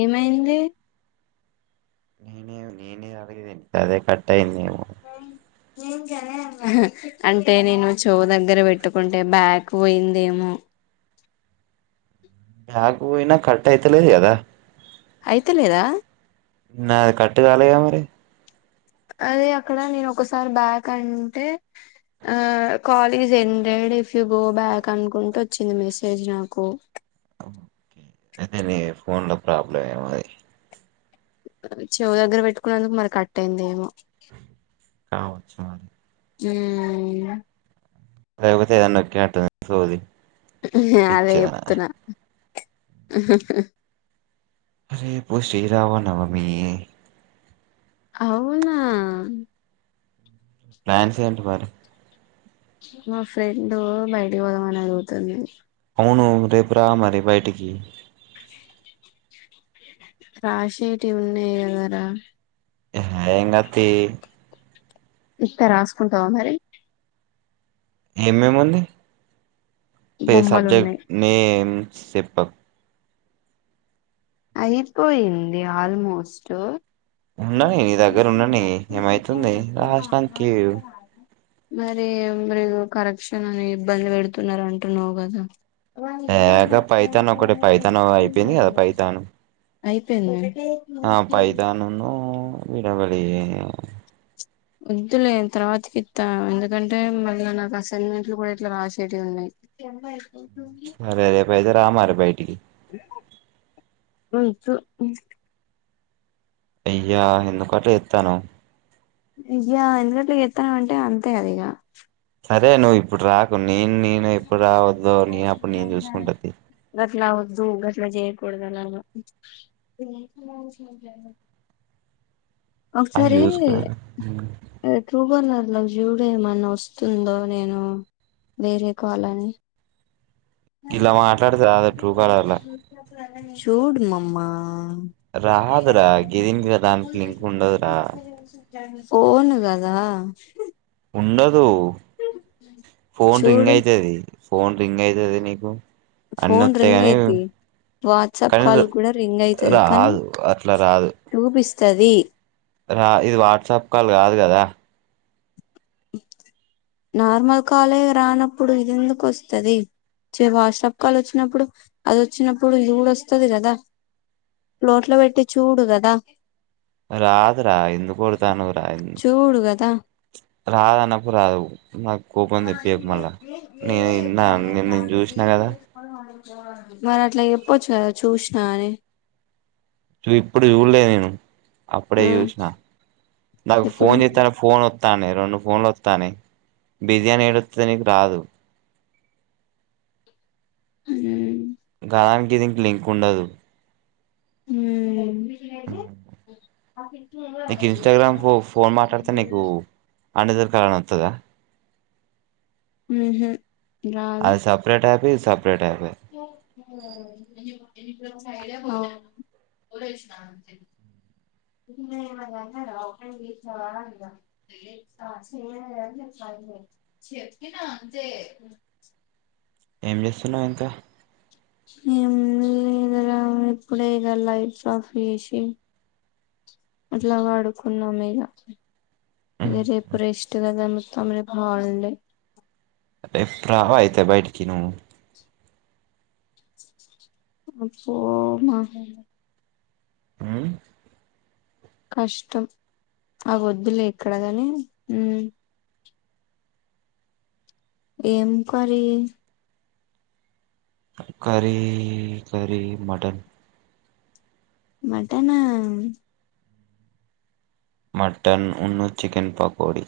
ఏమైంది నేనే నేనే అలాగేని అదే కట్టాయింది అంటే నేను చో దగ్గర పెట్టుకుంటే బ్యాక్ పోయిందేమో ఆ్యాగు ఇన్న కట్ అయితలేది అదా అయితే లేదా నాది కట్ కాలేగా మరి అదే అక్కడ నేను ఒకసారి బ్యాక్ అంటే ఆ call is ended if you go back అనుకుంటూ వచ్చింది మెసేజ్ నాకు ఓకే అయితే నీ ఫోన్ ల ప్రాబ్లం ఏమది చెవు దగ్గర పెట్టుకునేందుకు మరి కట్ అయింది ఏమో కావచ్చు మరి ఉమ్ లేపోతే ఏదన్న నొక్కినాటుంది చెవుది నే అదే చెప్తున్నా ఆాా రేపు శ్రీరామనవమి అవునా ప్లాన్స్ ఏంటి మరి మా ఫ్రెండ్ బయటికి పోదామని అడుగుతుంది అవును రేపు రా మరి బయటికి రాషెటి ఉన్నాయి గదరా ఎహే ఎంగాదు తి ఇత్తే రాసుకుంటవా మరి ఏమేముంది పే బొమ్మలు సబ్జెక్ట్ ఉన్నాయి నేమ్ సిప్పప్ అయిపోయింది ఆల్మోస్ట్ ఉండని నీ మోజీ దగ్గర బిసి ఉండని ఉండె సి జి సి అని ఏమైతుంది చెప్తున్న రాసినంక అట్లాంటున మరి మరి ఇగో కరెక్షన్ అని ఇబ్బంది పెడుతున్నారు అంటున్నావు కదా ఏ గా పైతాను ఒకటె పైతాను అయిపోయింది కదా పైతాను అయిపోయింద ఆ పైథాన్ ఉన్ను విడోకటి వద్దులే తర్వాతకి ఇత్త ఎందుకంటే మళ్ళ నాకు అసైన్మెంట్లు కూడా ఇట్లా రాసేటీయి ఉన్నాయి సరే రేప్ అయితే రా మరి బైటికి వద్దు అయ్యా ఎందుకట్లా చేతన్నావ్ అయ్యా ఎందుకు అట్లా చేత్తన్నావ్ అంటే అంతే అది ఇగ సరే నువ్ ఇప్ ఇప్పుడు రాకు నేను నేను ఎప్పుడు రావద్ద్దో నేను అప్పుడు నేను చూసుకుంట తీ కొడతా నన్ను అది ఒకసారి చూసుకునే ట్రూకాలర్ల జూడు ఏమన్నా వస్తుందో నేను వేరే కాల్ అని గిల్ల మాట్లాడితే రాదే ట్రూకాలర్ల చూడు మమ్మ రాదురా గీదినికి దానికి లింక్ ఉండదురా పోను కదా అ ఫోన్ రింగ్ చూడు అయితది ఫోన్ రింగ్ అయితది నీకు అన్ని ఫోన్ వత్తాయి రింగ్ కాని అయితడి వాట్సాప్ కానీ కాల్ కూడా రింగ్ అయితది కానీ రాదు అట్లా రాదు చూపిస్త వస్తది రా ఇది వాట్సాప్ కాల్ కాదు కదా నార్మల్ కాలే రానప్పుడు ఇది ఎందుకు వస్తది వాట్సాప్ కాల్ వచ్చినప్పుడు అది వచ్చినప్పుడు ఇదికూడా డ వస్తది కదా మ్యూట్ లో పెట్టి చూడు కదా రాదు రా ఎందుకు ఓరుతన్నవ్ రా ఇ చూడు కదా రాదన్నప్పుడు రాదు నాకు కోపం తెప్పియకు మళ్ళా నేను నిన్న నేను చూసినా కదా మరి అట్లా చెప్పొచ్చు కదా చూసినా అని చ ఇప్పుడు చూడలే నేను అప్పుడే ఆ చూసిన నాకు ఎప్పుడు ఫోన్ చెత్త టె ఫోన్ రెండు ఫోన్లు అత్తన్నాయి బిజి అని ఏడ అత్తది నీకు రాదు ఉమ్ దానికి దీనికి లింక్ ఉండదు ఉమ్ నీకు ఇన్స్టాగ్రామ్ ఫో తల నోత్తదా ఊహు అది సపరేట్ ఆప్ ఇది సపరేట్ యాప్ అవును ఏం చేస్తున్నావ్ ఇంకా మేము ఇద ఇప్పుడే ఇద లైట్స్ ఆఫ్ చేసి అట్లా పడుకున్నాం ఇగ ఇగ రేపు రేస్టుగాదన తమర రేప్ హాలిడే అేప్పు రావాయితే బైటికి నువ్వు అపో మా హూ కష్టం ఆ వద్దులే ఇక్కడగాని ఉ ఏం curry curry curry mutton mutton ఆ మటన్ ఉన్న చికెన్ పకోడి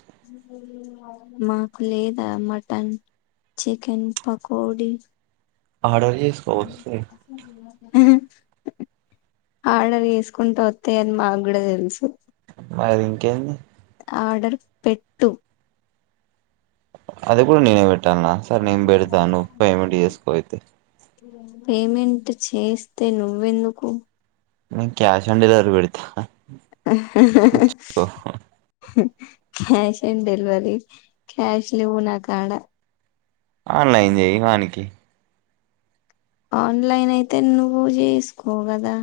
మాకు లేదా మటన్ చికెన్ పకోడి ఆర్డర్ చేసుకో వస్తాయి ఆర్డర్ తీసుకుంటూ ఒత్తయి అని మాకు కూడా తెలుసు మారి ఇంకేంది ఆర్డర్ పెట్టు అది కూడా నేనెపెడ పెట్టాల సార్ నేను పెడతా నువ్వు పేమెంట్ చేసుకోయితే పేమెంట్ చేస్తే నువ్వెందుకు నేను క్యాష్ ఆన్ డెలివరీ పెడతా ఇచ్చుకో క్యాష్ ఆన్ డెలివరీ క్యాష్ లేవు నా కాడా ఆన్లైన్ చేయి వానికి ఆన్లైన్ అయితే నువ్వు చేసుకోగదా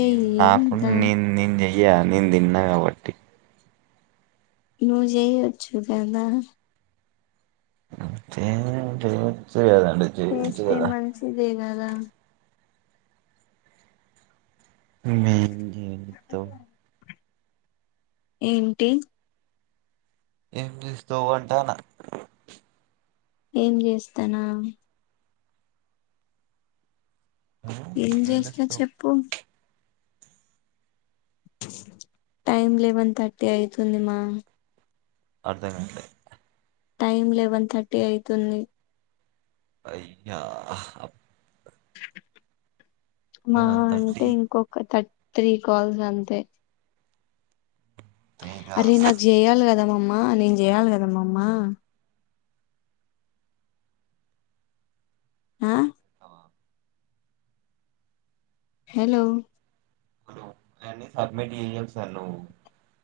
నేను నాకు న నేను చెయ య్యా నేను తిన్నా కాబట్టి నువ్వు చేయొచ్చు కదా పేమెంటు చేయొచ్చు కదా చేయొచ్చు వేస్తే మంచిది గదా హు హు ఏమి తో ఏంటి ఏం చేస్తా అంటానా ఏం చేస్తానా ఏం చేస్తినా చెప్పు టైమ్ లెవెన్ థర్టీ అయితుందిమ్మా అర్ధ కే టైమ్ లెవెన్ థర్టీ అయితుంది అయ్యా మా వన్ అంటే థర్టీ ఇంకొక థర్ త్రీ కాల్స్ అంతే ఏం అరే కాదు నాకు చేయాలి కదా మమ్మ నేను చేయాలి కదమ్మమ్మ ఆ హలో హలో ఎన్ని సబ్మిట్ చేయ్య సను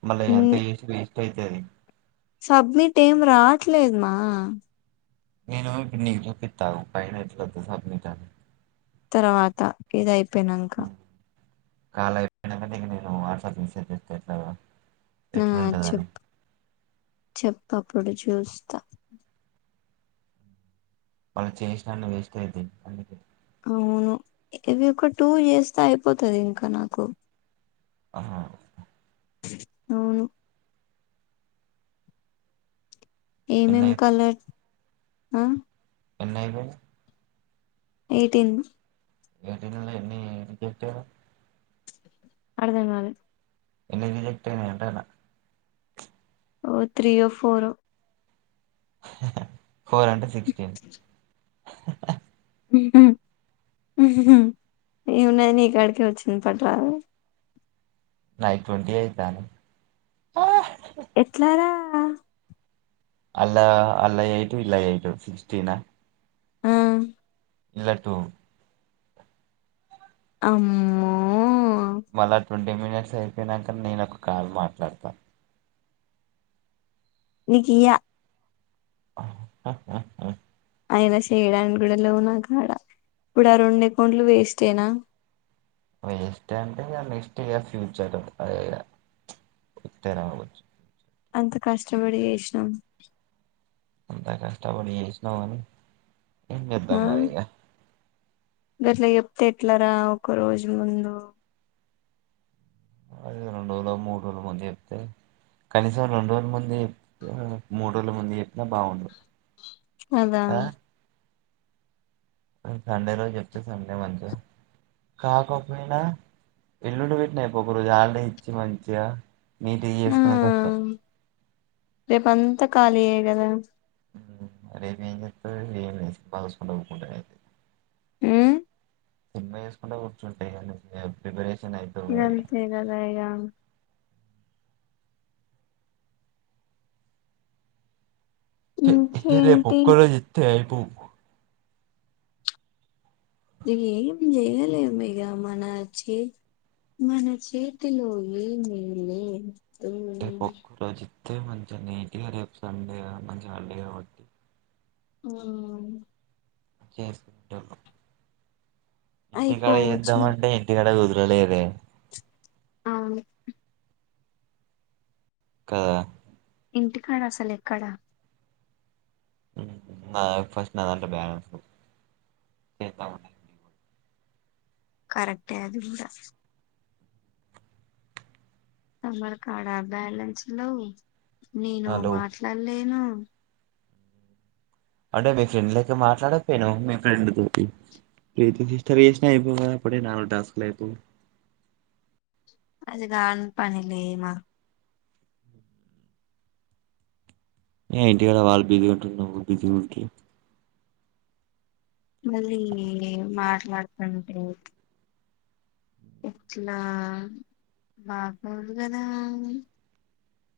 మళ్ళ ఎంత చేసి వేస్ట్ అయితది సబ్మిట్ ఏం రాట్లేదమా నేను నీకు చూపిత్త ఆగు పైన ఎట్లా సబ్మిట్ అని తర్వాత ఇదయిపో పెినంక కాల్ అయిపోయినాక నేను నీకు వాట్సాప్ మెసేజ్ చేస్తా ఎట్లా [unintelligible] ఆ ఎట్లుంటదని చెప్పు చెప్పు అప్పుడు చూస్తా వాళ్ళు చేసినన్ని వేస్ట్ అయితయి అందుకే అవును ఇవి ఒక టూ ఇయర్స్ తొ అయిపోతది ఇంక నాకు ఆహ అవును ఎన్ని ఏమేమ్ అయిపోయి కలర్ ఆ ఎన్నయిపోయినయి ఎయిటీన్ ఏటి ఎ ఏంటి [unintelligible] అర్ధం కాలే ఎ ఇనే ఏంటనా [unintelligible] ఓ త్రీయొ ఫోరో హ్ హ్ ఫోర్ అంటే సిక్స్టీన్ హ్ హ్హ్హ్ ఏమున్నది నీ కాడికే వచ్చింది పట్రాదు నాయి ట్వంటీ అయితానాయి ఎట్లారా అలా ఆలయి ఎయిట్ ఈలయి ఎయిట్ సిక్స్టీనా ఆ ఇలా టూ అమ్మో మళ్లా ట్వంటీ మినిట్స్ అయి పొయినాక నేను ఒక కాల్ మాట్లాడతా నీకీయ ఆ అయినా చేయడానికి కూడా లేవు నా కాడ ఇప్పుడు ఆ రెండు అకౌంట్లు వేస్టేనా వేస్ట్ అంటే ఇగ నెక్స్ట్ ఇక ఫ్యూచర్ అదే ఇక వస్తే రావచ్చు ఎంత కష్టపడి చేసినాం ఎంత కష్టపడి చేసినవని ఏం ఆ చేద్దాం మరిఇగ గట్లా చెప్తే ఎట్లార ఒక రోజు ముందు అదేదో రెండు రోజులొ మూడు రోజుల ముందు చెప్తే కనీసం రెండు రోజుల ముందు చెప్ మూడు రోజుల ముందు చెప్పినా బాగుండు అదా కదా సండే రోజు చెప్తే సండే మంచిగా కాకపోయినా ఎల్లుండి పెట్టినా అయిపోవు ఒక రోజు హాలిడే ఇచ్చి మంచిగా మీ తె చేసుకునేటట్లు రేపు అంతా ఖాళీయే కదా అరేవిపాగా సంట కూడదు [unintelligible] ఆ సినిమా చేసుకుంటే కూర్చుంటే ఇగ ప్రిపరేషన్ అయితది అంతే కదా ఇగ తే రేపు ఇంకేంటి ఒక్క రోజు ఇత్తే పు ఏం చేయలేము ఇగ మన చే మన చేతిలో ఏమీ లే తే ఒక్క రోజే తెమంతే నీకి రేప్ సండే కదా కొంచం మండే అడటి [unintelligible] ఆ చేస్తారు ఇంటికాడ అయిపోవచ్చు చేద్దామంటే ఇంటికాడ కుదుర్ టారెరే ఆ కాదా ఇంటికాడ అసలు ఎక్కడ ఆ ఫస్ట్ దాంట్లో బ్యాలన్సు యెతావా కరెక్టే అది కూడా తమరా కాడా బ్యాలెన్స్ లో నేను హలో మాట్లాలేను అ అంటే మీ ఫ్రెండ్ లెక్క మాట్లాడపోయానావ మీ ఫ్రెండ్ తోటి ప్రీతి సిస్టర్ చేసినా అయిపోవా అప్పుడే నాలుగు టాస్కులు అయిపోవ్ అది దాని పని లే మా ఏ ఇంటి కదా వాళ్ళు బిజీ ఉంటరు నువ్ బిజి ఓకే మళ్ళీ మ వాతంటే ఎట్లా బాగదు కదా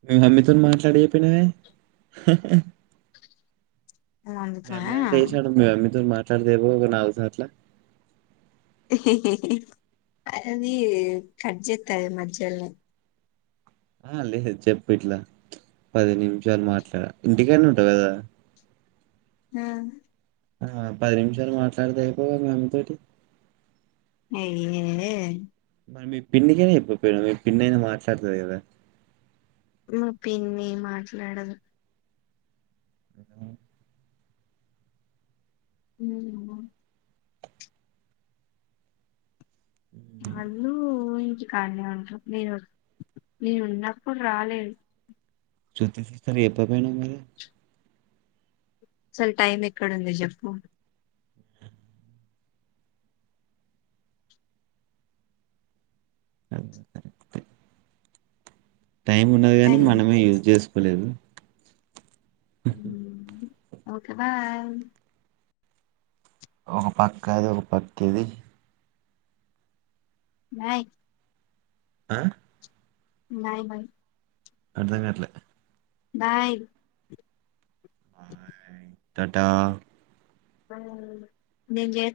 మీ మమ్మితో మాట్లాడికపోయినావే హు హు అందుకా మైమ్యా తెసానడు మీ మమ్మీతో మా తరదేవో నావుసనట్ల తే హే హే హి అది కట్ చెత్తది మా చెల్లె ఆ లేదు చెప్పు ఇట్లా పది నిమిషాలు మాట్లాడ ఇంటికనే ఉంటావు కదా ఆ ఆ పది నిమిషాలు మాట్లాడతే అయిపోవ్గ మనతోటి అయియుయురే మరి మీ పిన్నికి కైనా చొప్పగా పోయినవా మీ పిన్ని అయినా మాట్లాడతాది కదా మా పిన్ని మాట్లాడద్ అ ఊ [unintelligible] ఆళ్ళు కానే ఉంట నేను నేను ఉన్నప్పుడు రాలేద్ చూత్తే చూత్తరు ఏప్పపోయినవ్ మరి అసల్ టైమ్ ఎక్కడ ఉంది జొప్పు అ సరే టైం ఉన్నది కాని టైం మనమే యూజ్ చేసుకోలేదు అఓ ఓకే బాయ్ ఒక పక్క అది, ఒక పక్క ఇది నయి ఆ నాయి భై అర్ధంకట్లే, బాయ్ బాయ్, టా టా పోనీ నీజే